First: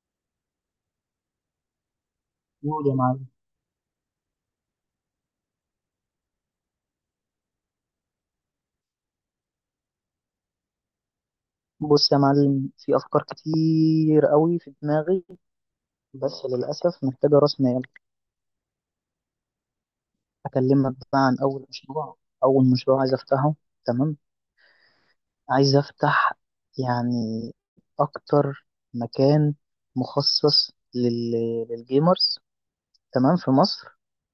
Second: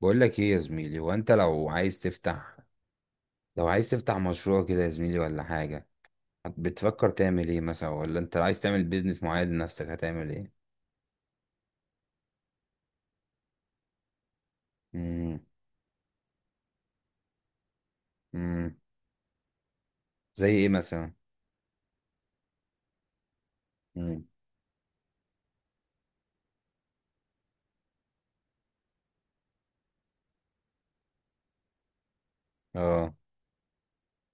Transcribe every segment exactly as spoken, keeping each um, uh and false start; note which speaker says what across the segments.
Speaker 1: بقول لك ايه يا زميلي؟ هو انت لو عايز تفتح
Speaker 2: قول يا معلم.
Speaker 1: لو عايز تفتح مشروع كده يا زميلي ولا حاجة؟ هت- بتفكر تعمل ايه مثلا، ولا انت عايز تعمل بيزنس معين لنفسك؟ هتعمل ايه؟
Speaker 2: بص يا معلم، في أفكار كتير قوي في دماغي،
Speaker 1: امم.
Speaker 2: بس للأسف محتاجة رأس مال.
Speaker 1: امم. زي ايه
Speaker 2: أكلمك
Speaker 1: مثلا؟
Speaker 2: بقى عن أول مشروع. أول مشروع عايز أفتحه، تمام.
Speaker 1: امم.
Speaker 2: عايز أفتح يعني أكتر مكان مخصص لل... للجيمرز،
Speaker 1: اه.
Speaker 2: تمام، في مصر.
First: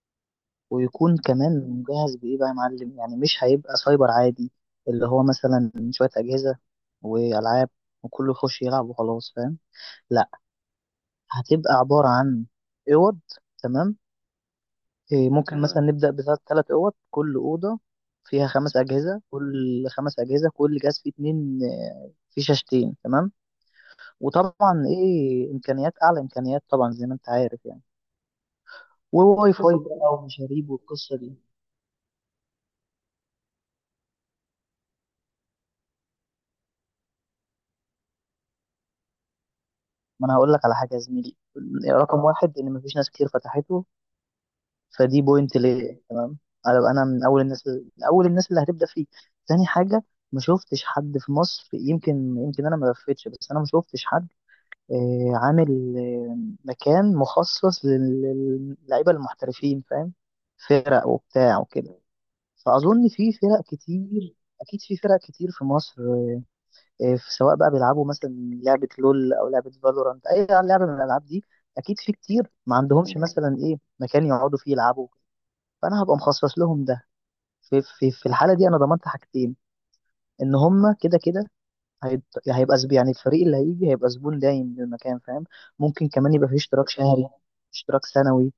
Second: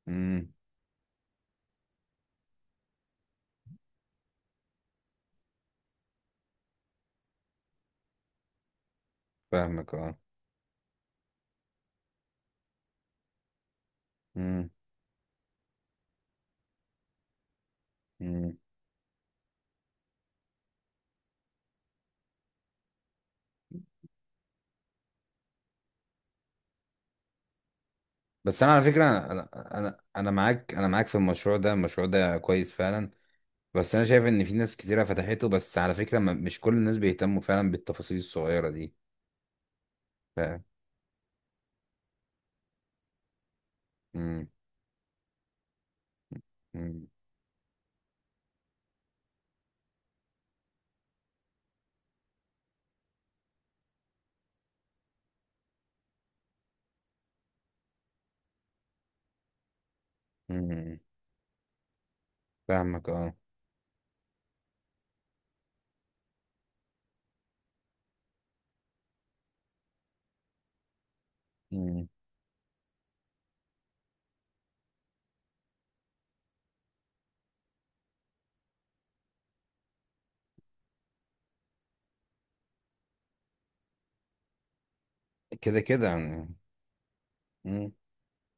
Speaker 1: امم.
Speaker 2: ويكون كمان مجهز بإيه بقى يا معلم؟ يعني مش هيبقى سايبر عادي، اللي هو مثلا شوية أجهزة وألعاب وكله يخش يلعب وخلاص، فاهم.
Speaker 1: فاهمك، اه.
Speaker 2: هتبقى عبارة عن أوض، تمام.
Speaker 1: امم.
Speaker 2: إيه، ممكن مثلا، تمام، نبدأ بثلاث ثلاث أوض، كل أوضة فيها
Speaker 1: امم.
Speaker 2: خمس أجهزة، كل خمس أجهزة كل جهاز فيه اتنين، آه، فيه شاشتين، تمام. وطبعا إيه إمكانيات أعلى، إمكانيات طبعا زي ما أنت عارف يعني.
Speaker 1: بس انا على فكرة انا
Speaker 2: وواي فاي
Speaker 1: انا
Speaker 2: بقى
Speaker 1: انا
Speaker 2: ومشاريب
Speaker 1: معاك، انا معاك في
Speaker 2: والقصة دي.
Speaker 1: المشروع ده المشروع ده كويس فعلا. بس انا شايف ان في ناس كتيرة فتحته، بس على فكرة ما- مش كل الناس بيهتموا فعلا بالتفاصيل الصغيرة دي.
Speaker 2: ما أنا هقول لك
Speaker 1: فاهم.
Speaker 2: على حاجة يا زميلي. رقم واحد، إن مفيش ناس كتير فتحته،
Speaker 1: امم.
Speaker 2: فدي بوينت ليه، تمام. هبقى انا
Speaker 1: امم.
Speaker 2: من اول الناس، من اول الناس اللي هتبدا فيه. تاني حاجه، ما شفتش حد في مصر، يمكن، يمكن انا ما لفتش، بس انا ما شفتش حد آه، عامل آه، مكان مخصص لل- للعيبه المحترفين، فاهم.
Speaker 1: امم.
Speaker 2: فرق وبتاع وكده، فاظن
Speaker 1: فاهمك،
Speaker 2: في
Speaker 1: اه.
Speaker 2: فرق كتير، اكيد في فرق كتير في مصر. آه، في، سواء بقى بيلعبوا مثلا لعبه لول او لعبه فالورانت، اي لعبه من الالعاب دي، اكيد
Speaker 1: مم.
Speaker 2: في كتير ما عندهمش مثلا ايه مكان يقعدوا فيه يلعبوا، فانا هبقى مخصص لهم ده. في في في الحاله دي انا ضمنت حاجتين: ان هم كده كده هيت- هيبقى زب- يعني الفريق اللي هيجي هيبقى زبون دايم للمكان، فاهم.
Speaker 1: كده
Speaker 2: ممكن
Speaker 1: كده
Speaker 2: كمان يبقى
Speaker 1: يعني.
Speaker 2: فيه اشتراك شهري،
Speaker 1: مم.
Speaker 2: اشتراك سنوي،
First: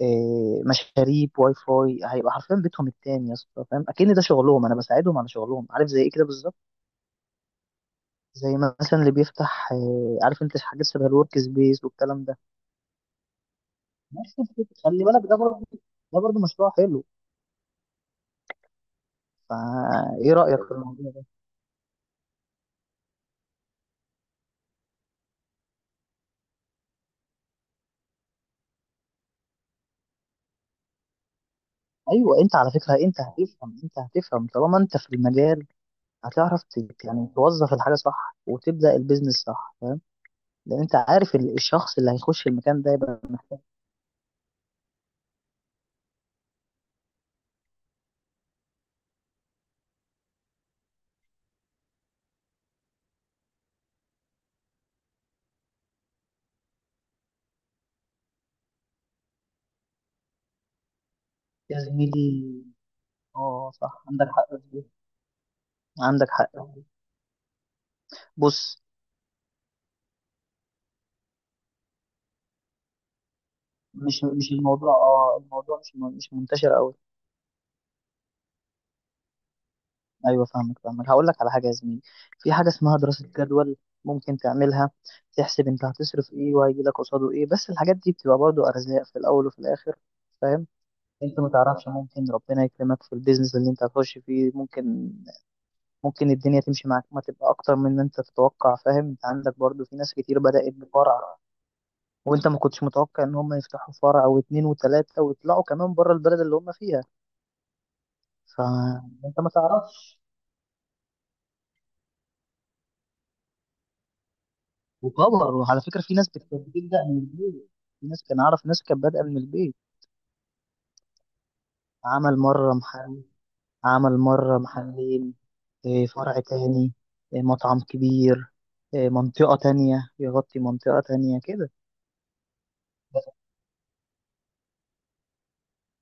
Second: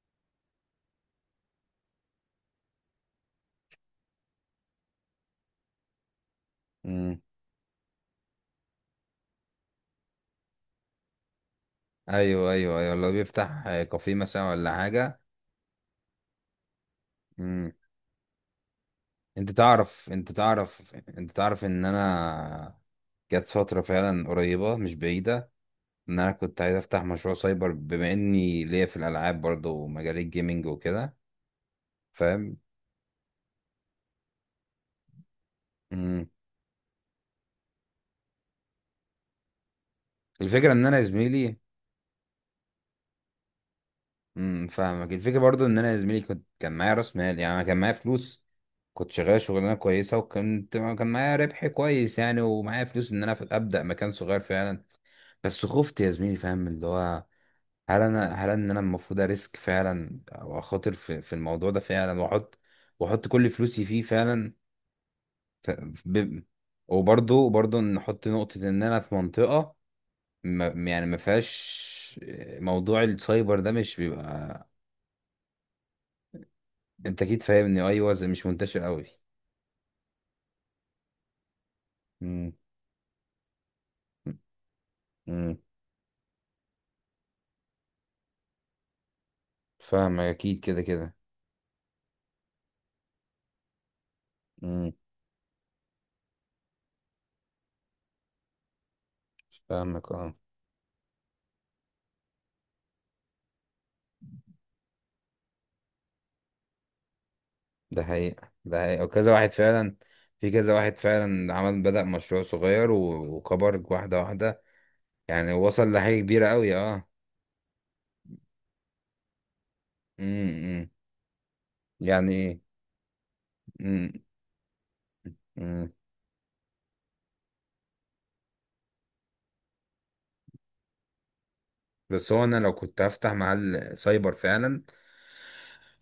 Speaker 2: إيه، مشاريب، واي فاي. هيبقى حرفيا بيتهم التاني يا اسطى، فاهم، اكن ده شغلهم، انا بساعدهم على شغلهم، عارف، زي ايه كده بالظبط،
Speaker 1: مم.
Speaker 2: زي مثلا اللي بيفتح إيه، عارف انت حاجات شبه الورك سبيس والكلام ده.
Speaker 1: ايوه ايوه ايوه. لو بيفتح آه، كافيه
Speaker 2: نفس
Speaker 1: مثلا ولا
Speaker 2: الفكرة. خلي
Speaker 1: حاجه.
Speaker 2: بالك ده برضه، ده برضه مشروع حلو.
Speaker 1: مم. انت تعرف انت
Speaker 2: فايه رايك في
Speaker 1: تعرف
Speaker 2: الموضوع؟
Speaker 1: انت تعرف ان انا جت فتره فعلا قريبه مش بعيده، ان انا كنت عايز افتح مشروع سايبر، بما اني ليا في الالعاب برضه ومجال الجيمنج وكده.
Speaker 2: ايوه، انت
Speaker 1: فاهم.
Speaker 2: على فكره انت هتفهم، انت هتفهم طالما انت في المجال.
Speaker 1: مم.
Speaker 2: هتعرف ت- يعني توظف الحاجه صح وتبدا البيزنس صح، فاهم.
Speaker 1: الفكره
Speaker 2: لان
Speaker 1: ان
Speaker 2: انت
Speaker 1: انا يا
Speaker 2: عارف ال-
Speaker 1: زميلي.
Speaker 2: الشخص اللي هيخش المكان ده يبقى
Speaker 1: امم. فاهمك. الفكره برضو ان انا يا زميلي كنت كان معايا راس مال، يعني انا كان معايا فلوس. كنت شغال شغلانه كويسه، وكنت كان معايا ربح كويس يعني، ومعايا فلوس ان انا أف- ابدا مكان صغير فعلا. بس خفت يا زميلي، فاهم؟ اللي هو، هل انا هل ان انا المفروض اريسك فعلا، او اخاطر في, في الموضوع ده
Speaker 2: يا
Speaker 1: فعلا، واحط
Speaker 2: زميلي،
Speaker 1: واحط كل
Speaker 2: اه
Speaker 1: فلوسي فيه
Speaker 2: صح، عندك حق
Speaker 1: فعلا.
Speaker 2: في دي.
Speaker 1: ف...
Speaker 2: عندك
Speaker 1: ب...
Speaker 2: حق.
Speaker 1: وبرضو برضو نحط نقطه،
Speaker 2: بص،
Speaker 1: ان انا في منطقه ما، يعني ما فيهاش موضوع السايبر ده، مش
Speaker 2: مش مش
Speaker 1: بيبقى.
Speaker 2: الموضوع، اه الموضوع مش م- مش منتشر قوي.
Speaker 1: انت اكيد فاهمني؟ ايوه، زي مش منتشر قوي.
Speaker 2: ايوه فاهمك، فاهمك، هقول لك على حاجه يا زميلي.
Speaker 1: امم.
Speaker 2: في حاجه اسمها دراسه جدول، ممكن تعملها،
Speaker 1: امم،
Speaker 2: تحسب انت هتصرف ايه وهيجي لك قصاده ايه، بس الحاجات دي بتبقى برضو ارزاق في الاول وفي الاخر،
Speaker 1: فاهمك، اكيد
Speaker 2: فاهم.
Speaker 1: كده كده.
Speaker 2: انت ما تعرفش، ممكن ربنا يكرمك في البيزنس اللي انت هتخش فيه،
Speaker 1: امم.
Speaker 2: ممكن ممكن الدنيا تمشي معاك ما تبقى اكتر من ان انت تتوقع، فاهم. انت عندك برضو في
Speaker 1: فاهمك،
Speaker 2: ناس
Speaker 1: اه.
Speaker 2: كتير بدأت بفرع، وانت ما كنتش متوقع ان هم يفتحوا فرع او اتنين وتلاتة، ويطلعوا كمان بره البلد اللي هم فيها،
Speaker 1: ده حقيقة، ده حقيقة وكذا
Speaker 2: فانت
Speaker 1: واحد
Speaker 2: ما
Speaker 1: فعلا.
Speaker 2: تعرفش.
Speaker 1: في كذا واحد فعلا عمل، بدأ مشروع صغير و- وكبر واحدة واحدة، يعني
Speaker 2: وكبر. وعلى
Speaker 1: وصل
Speaker 2: فكرة في
Speaker 1: لحاجة
Speaker 2: ناس
Speaker 1: كبيرة
Speaker 2: بت-
Speaker 1: قوي،
Speaker 2: بتبدأ
Speaker 1: اه.
Speaker 2: من البيت، في ناس كان اعرف ناس كانت بادئة من البيت.
Speaker 1: امم. يعني
Speaker 2: عمل
Speaker 1: ايه؟
Speaker 2: مرة محل، عمل مرة محلين،
Speaker 1: امم.
Speaker 2: إيه، فرع تاني، إيه، مطعم كبير، إيه، منطقة تانية، يغطي منطقة تانية كده.
Speaker 1: بس هو انا لو كنت
Speaker 2: بس
Speaker 1: هفتح محل سايبر فعلا،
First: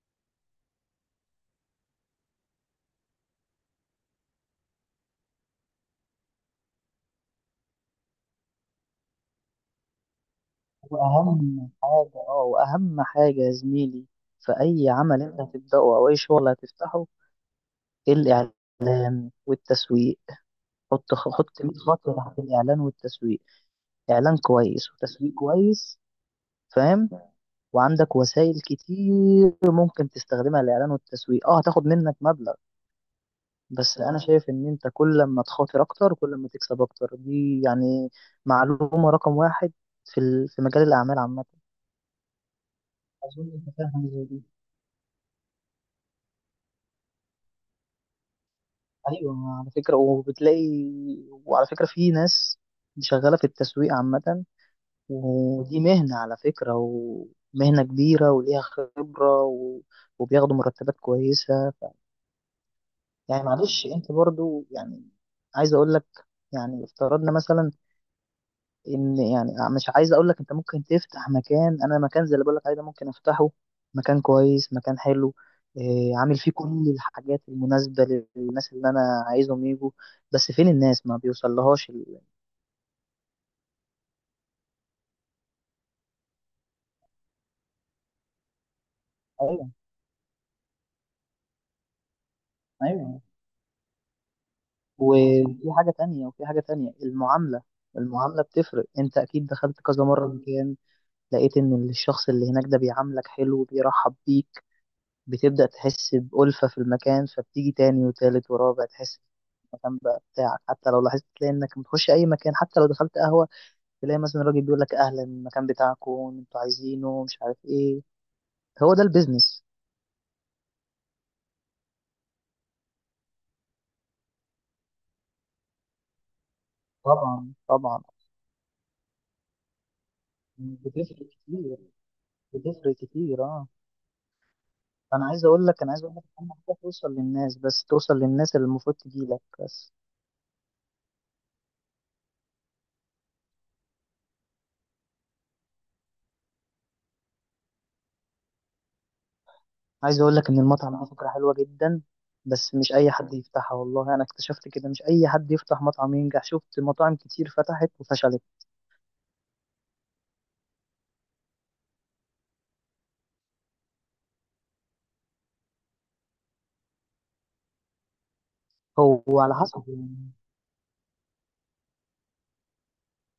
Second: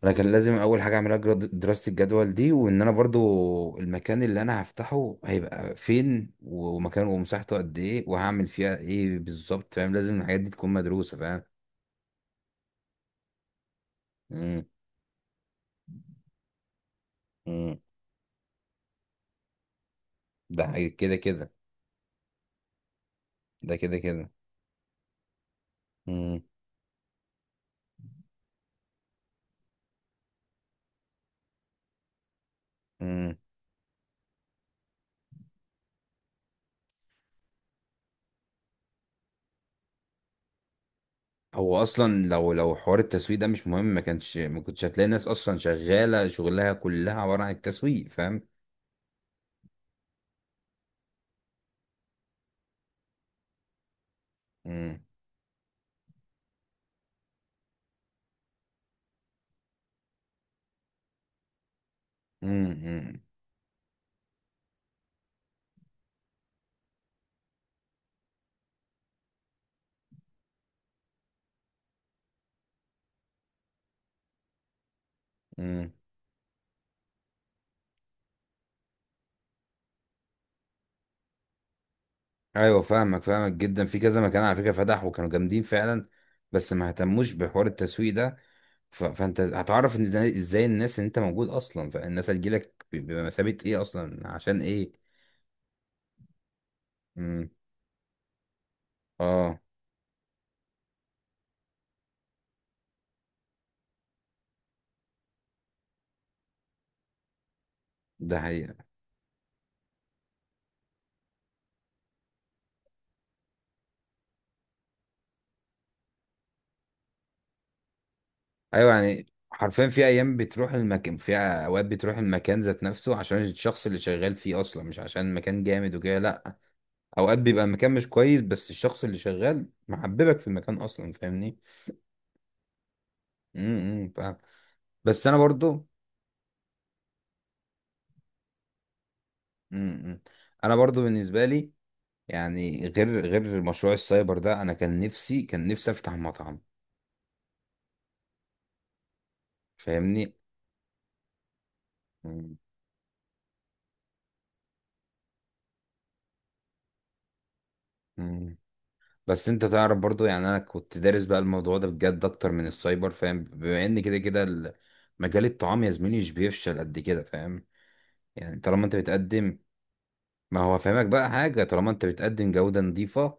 Speaker 1: انا كان لازم اول حاجه اعملها جراد- دراسه الجدول دي، وان انا برضو المكان اللي انا هفتحه هيبقى فين، ومكانه، ومساحته قد ايه، وهعمل فيها ايه بالظبط، فاهم؟ لازم الحاجات دي تكون مدروسه، فاهم؟
Speaker 2: وأهم حاجة، اه، وأهم حاجة يا زميلي في
Speaker 1: امم.
Speaker 2: أي عمل أنت هتبدأه أو أي شغل هتفتحه:
Speaker 1: امم.
Speaker 2: الإعلان والتسويق.
Speaker 1: ده حاجة
Speaker 2: حط
Speaker 1: كده كده.
Speaker 2: حط مية خط تحت الإعلان والتسويق.
Speaker 1: ده كده كده.
Speaker 2: إعلان كويس وتسويق كويس،
Speaker 1: امم.
Speaker 2: فاهم. وعندك وسائل كتير ممكن تستخدمها. الإعلان والتسويق اه هتاخد منك مبلغ،
Speaker 1: امم.
Speaker 2: بس انا شايف ان انت كل ما تخاطر اكتر كل ما تكسب اكتر، دي يعني معلومة رقم واحد في ال- في مجال الاعمال عامة.
Speaker 1: هو اصلا لو لو حوار التسويق ده
Speaker 2: اظن
Speaker 1: مش
Speaker 2: انت
Speaker 1: مهم،
Speaker 2: فاهم
Speaker 1: ما
Speaker 2: حاجة زي
Speaker 1: كانش
Speaker 2: دي،
Speaker 1: ما كنتش هتلاقي ناس اصلا شغاله شغلها كلها عباره عن التسويق، فاهم؟
Speaker 2: ايوه. على فكرة، وبتلاقي، وعلى فكرة في ناس شغالة في التسويق عامة،
Speaker 1: امم.
Speaker 2: ودي مهنة على فكرة، ومهنة كبيرة وليها خبرة و... وبياخدوا مرتبات كويسة. ف...
Speaker 1: امم. امم،
Speaker 2: يعني معلش انت برضو يعني، عايز اقول لك، يعني افترضنا مثلا ان، يعني مش عايز اقول لك، انت ممكن تفتح مكان، انا مكان زي اللي بقول لك عليه ده ممكن افتحه. مكان كويس، مكان حلو،
Speaker 1: امم.
Speaker 2: إيه عامل فيه كل الحاجات المناسبة للناس اللي انا عايزهم يجوا، بس فين الناس؟ ما بيوصلهاش ال-
Speaker 1: ايوه فاهمك، فاهمك جدا. في كذا مكان على فكره فتح وكانوا جامدين فعلا، بس ما اهتموش بحوار التسويق ده. ف... فانت
Speaker 2: ايوه
Speaker 1: هتعرف ان ازاي، إزاي الناس ان انت موجود اصلا، فالناس هتجيلك ب-
Speaker 2: ايوه.
Speaker 1: بمثابه ايه اصلا، عشان ايه.
Speaker 2: وفي حاجة تانية، وفي حاجة تانية:
Speaker 1: امم.
Speaker 2: المعاملة. المعاملة بتفرق. انت اكيد
Speaker 1: اه.
Speaker 2: دخلت كذا مرة مكان، لقيت ان الشخص اللي هناك ده بيعاملك حلو، بيرحب بيك، بتبدأ تحس بألفة في المكان، فبتيجي تاني
Speaker 1: ده
Speaker 2: وتالت
Speaker 1: حقيقه.
Speaker 2: ورابع، تحس المكان بقى بتاعك. حتى لو لاحظت تلاقي انك بتخش اي مكان، حتى لو دخلت قهوه، تلاقي مثلا الراجل بيقول لك اهلا، المكان بتاعكم، انتوا عايزينه مش عارف ايه.
Speaker 1: ايوه
Speaker 2: هو ده
Speaker 1: يعني.
Speaker 2: البيزنس.
Speaker 1: حرفيا في ايام بتروح المكان، في اوقات بتروح المكان ذات نفسه عشان الشخص اللي شغال فيه اصلا، مش عشان المكان جامد وكده، لا. اوقات
Speaker 2: طبعا
Speaker 1: بيبقى المكان
Speaker 2: طبعا.
Speaker 1: مش كويس، بس الشخص اللي شغال محببك في المكان اصلا،
Speaker 2: بتفرق
Speaker 1: فاهمني؟
Speaker 2: كتير. بتفرق كتير اه.
Speaker 1: امم. أمم، فاهم.
Speaker 2: انا
Speaker 1: بس انا
Speaker 2: عايز اقول لك،
Speaker 1: برضو.
Speaker 2: انا عايز اقول لك اهم حاجه توصل للناس، بس توصل للناس اللي المفروض تجي لك
Speaker 1: امم.
Speaker 2: بس.
Speaker 1: امم. انا برضو بالنسبه لي، يعني غير غير مشروع السايبر ده، انا كان نفسي كان نفسي افتح مطعم،
Speaker 2: عايز
Speaker 1: فاهمني.
Speaker 2: اقول لك ان المطعم ده فكره حلوه جدا،
Speaker 1: مم.
Speaker 2: بس مش اي حد يفتحها والله. انا اكتشفت كده، مش اي حد يفتح مطعم ينجح، شفت مطاعم كتير فتحت وفشلت.
Speaker 1: مم. بس انت تعرف برضو، يعني انا كنت دارس بقى الموضوع ده بجد اكتر من السايبر، فاهم؟ بما ان كده كده ال- مجال الطعام يا زميلي مش بيفشل قد كده، فاهم؟ يعني طالما انت
Speaker 2: هو على
Speaker 1: بتقدم.
Speaker 2: حسب يعني.
Speaker 1: ما هو فاهمك بقى، حاجه طالما انت بتقدم جوده نظيفه،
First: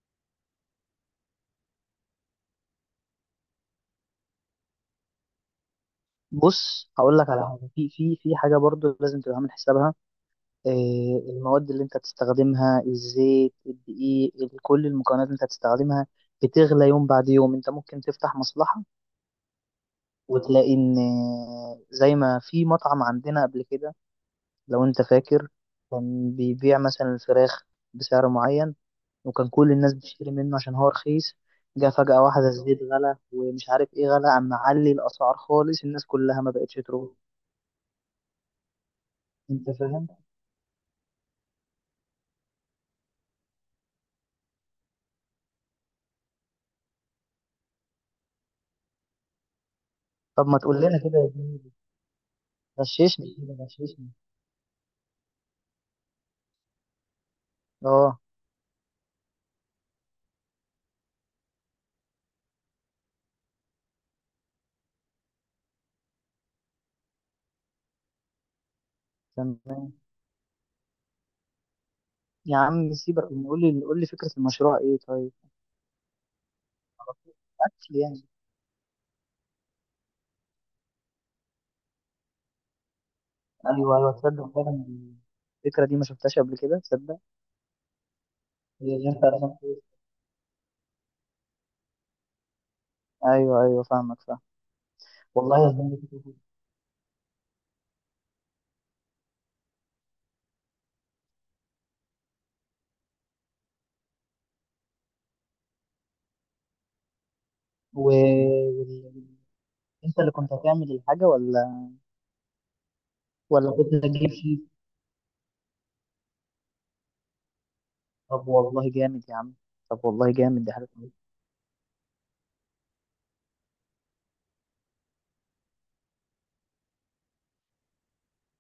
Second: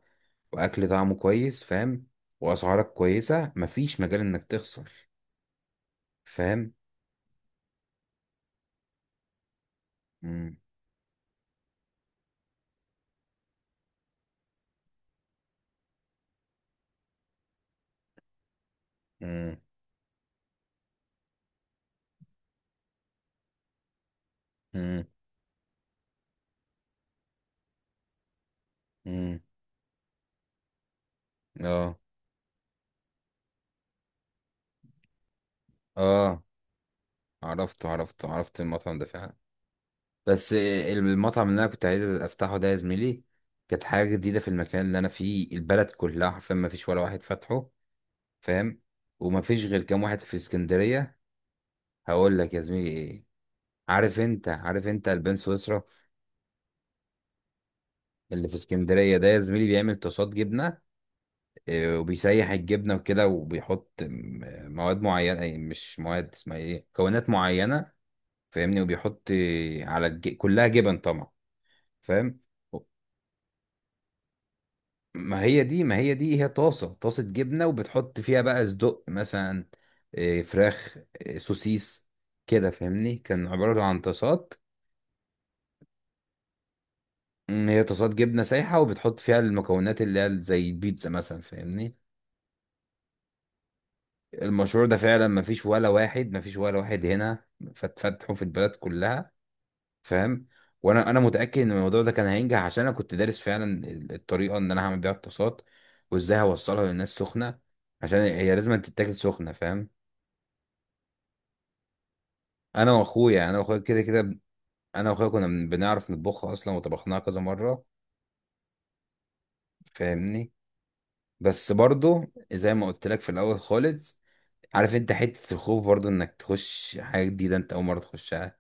Speaker 1: واكل طعمه كويس، فاهم؟ واسعارك كويسه، مفيش مجال انك تخسر، فاهم.
Speaker 2: بص، هقول لك على حاجه، في في في حاجه برضو لازم تبقى عامل حسابها.
Speaker 1: مم.
Speaker 2: آه، المواد اللي انت هتستخدمها، الزيت، الدقيق، ال- كل المكونات اللي انت هتستخدمها بتغلى يوم بعد يوم. انت ممكن تفتح مصلحه
Speaker 1: مم.
Speaker 2: وتلاقي ان، آه، زي ما في مطعم عندنا قبل كده، لو انت
Speaker 1: مم.
Speaker 2: فاكر، كان بيبيع مثلا الفراخ بسعر معين،
Speaker 1: امم.
Speaker 2: وكان كل الناس بتشتري منه عشان هو رخيص. جه
Speaker 1: اه.
Speaker 2: فجأة واحدة الزيت غلى ومش عارف ايه غلى، عم معلي الأسعار خالص، الناس كلها
Speaker 1: اه،
Speaker 2: ما بقتش تروح،
Speaker 1: عرفته عرفته عرفت المطعم ده فعلا.
Speaker 2: انت فاهم.
Speaker 1: بس المطعم اللي انا كنت عايز افتحه ده يا زميلي، كانت حاجه جديده في المكان اللي انا فيه. البلد كلها حرفيا ما فيش ولا واحد فاتحه، فاهم. وما فيش غير كام واحد في
Speaker 2: طب ما تقول لنا
Speaker 1: اسكندريه.
Speaker 2: كده يا زميلي،
Speaker 1: هقول لك يا زميلي ايه،
Speaker 2: غششني كده، غششني.
Speaker 1: عارف انت عارف انت البان سويسرا
Speaker 2: اه
Speaker 1: اللي في اسكندريه ده يا زميلي، بيعمل طاسات جبنه، آه، وبيسيح الجبنه وكده، وبيحط م- مواد معينه، أي مش مواد، اسمها ايه، مكونات معينه، فاهمني؟ وبيحط
Speaker 2: تمام.
Speaker 1: على الج... كلها جبن طبعا، فاهم.
Speaker 2: يا عم سيبك، قول لي، قول لي فكرة المشروع ايه طيب.
Speaker 1: ما هي دي ما هي دي هي طاسة طاسة جبنة،
Speaker 2: اكل
Speaker 1: وبتحط
Speaker 2: يعني؟
Speaker 1: فيها بقى صدق مثلا إيه، فراخ، إيه، سوسيس، كده فاهمني. كان عبارة
Speaker 2: ايوه
Speaker 1: عن
Speaker 2: ايوه، تصدق
Speaker 1: طاسات.
Speaker 2: فعلا الفكرة دي ما شفتهاش قبل كده، تصدق.
Speaker 1: مم، هي طاسات جبنة سايحة،
Speaker 2: هي اللي
Speaker 1: وبتحط
Speaker 2: انت
Speaker 1: فيها
Speaker 2: رسمت فيها.
Speaker 1: المكونات اللي هي زي البيتزا مثلا، فاهمني.
Speaker 2: ايوه ايوه فاهمك، فاهم.
Speaker 1: المشروع ده فعلا ما
Speaker 2: والله
Speaker 1: فيش
Speaker 2: يا
Speaker 1: ولا
Speaker 2: زميلي فكرة
Speaker 1: واحد،
Speaker 2: حلوة.
Speaker 1: ما فيش ولا واحد هنا، فتفتحه في البلد كلها، فاهم. وانا انا متاكد ان الموضوع ده كان هينجح، عشان انا كنت دارس فعلا ال- الطريقه ان انا هعمل بيها الطاسات، وازاي هوصلها للناس سخنه،
Speaker 2: و...
Speaker 1: عشان هي لازم تتاكل
Speaker 2: وال-
Speaker 1: سخنه، فاهم.
Speaker 2: انت اللي كنت هتعمل الحاجة ولا،
Speaker 1: انا واخويا يعني انا
Speaker 2: ولا
Speaker 1: واخويا
Speaker 2: كنت
Speaker 1: كده
Speaker 2: هتجيب
Speaker 1: كده،
Speaker 2: شيء؟
Speaker 1: انا واخويا كنا بن- بنعرف نطبخها اصلا، وطبخناها كذا مره،
Speaker 2: طب والله جامد يا عم، طب والله
Speaker 1: فاهمني.
Speaker 2: جامد، دي حاجة.
Speaker 1: بس برضو زي ما قلت لك في الاول خالص، عارف انت حته الخوف برضو انك تخش حاجه جديده انت اول مره تخشها.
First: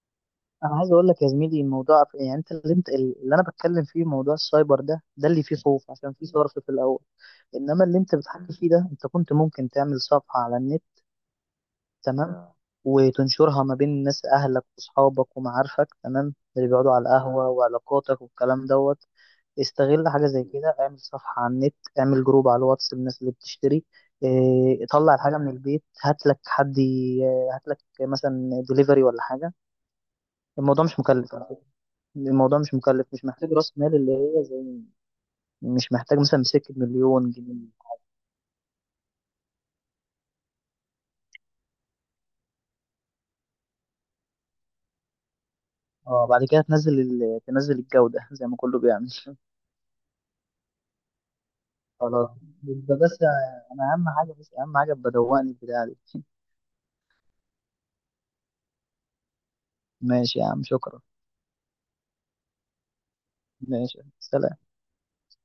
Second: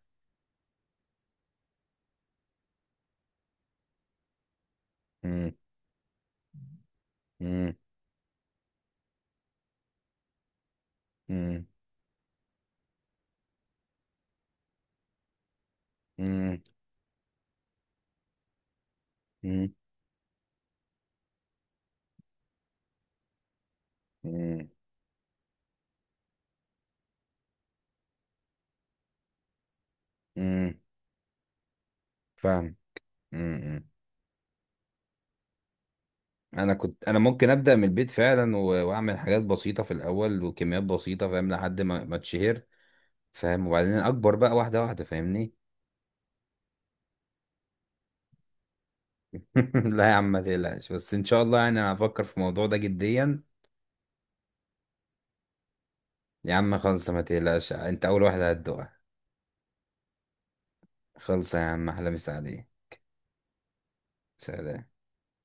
Speaker 2: انا عايز اقول لك يا زميلي الموضوع في- يعني انت اللي انت اللي انا بتكلم فيه موضوع السايبر ده، ده اللي
Speaker 1: مم،
Speaker 2: فيه خوف عشان فيه صرف في الاول.
Speaker 1: مم،
Speaker 2: انما اللي انت بتحكي فيه ده، انت كنت ممكن تعمل صفحة على النت،
Speaker 1: مم،
Speaker 2: تمام، وتنشرها ما بين الناس، اهلك واصحابك ومعارفك، تمام،
Speaker 1: مم،
Speaker 2: اللي بيقعدوا على القهوة وعلاقاتك والكلام دوت.
Speaker 1: مم،
Speaker 2: استغل حاجة زي كده، اعمل صفحة على النت، اعمل جروب على الواتس للناس اللي بتشتري،
Speaker 1: مم،
Speaker 2: إيه، طلع الحاجة من البيت، هات لك حد ي- هات لك مثلا دليفري ولا حاجة.
Speaker 1: مم.
Speaker 2: الموضوع مش مكلف، الموضوع مش مكلف، مش محتاج راس
Speaker 1: فاهم.
Speaker 2: مال اللي هي زي، مش محتاج مثلا
Speaker 1: انا
Speaker 2: سكة
Speaker 1: كنت انا
Speaker 2: مليون
Speaker 1: ممكن
Speaker 2: جنيه.
Speaker 1: ابدا من البيت فعلا، و- واعمل حاجات بسيطه في الاول وكميات بسيطه، فاهم؟ لحد ما ما اتشهر، فاهم. وبعدين اكبر بقى واحده واحده، فاهمني.
Speaker 2: اه بعد كده تنزل ال... تنزل الجودة زي ما كله بيعمل.
Speaker 1: لا يا عم ما تقلقش، بس ان شاء الله يعني انا هفكر
Speaker 2: خلاص،
Speaker 1: في الموضوع ده
Speaker 2: يبقى بس،
Speaker 1: جديا.
Speaker 2: انا اهم حاجة، بس اهم حاجة بدوقني البتاع دي.
Speaker 1: يا عم خلص ما تقلقش، انت اول واحده هتدوقها.
Speaker 2: ماشي يا عم شكرا.
Speaker 1: خلص يا عم، احلى مسا عليه.
Speaker 2: ماشي سلام
Speaker 1: سلام.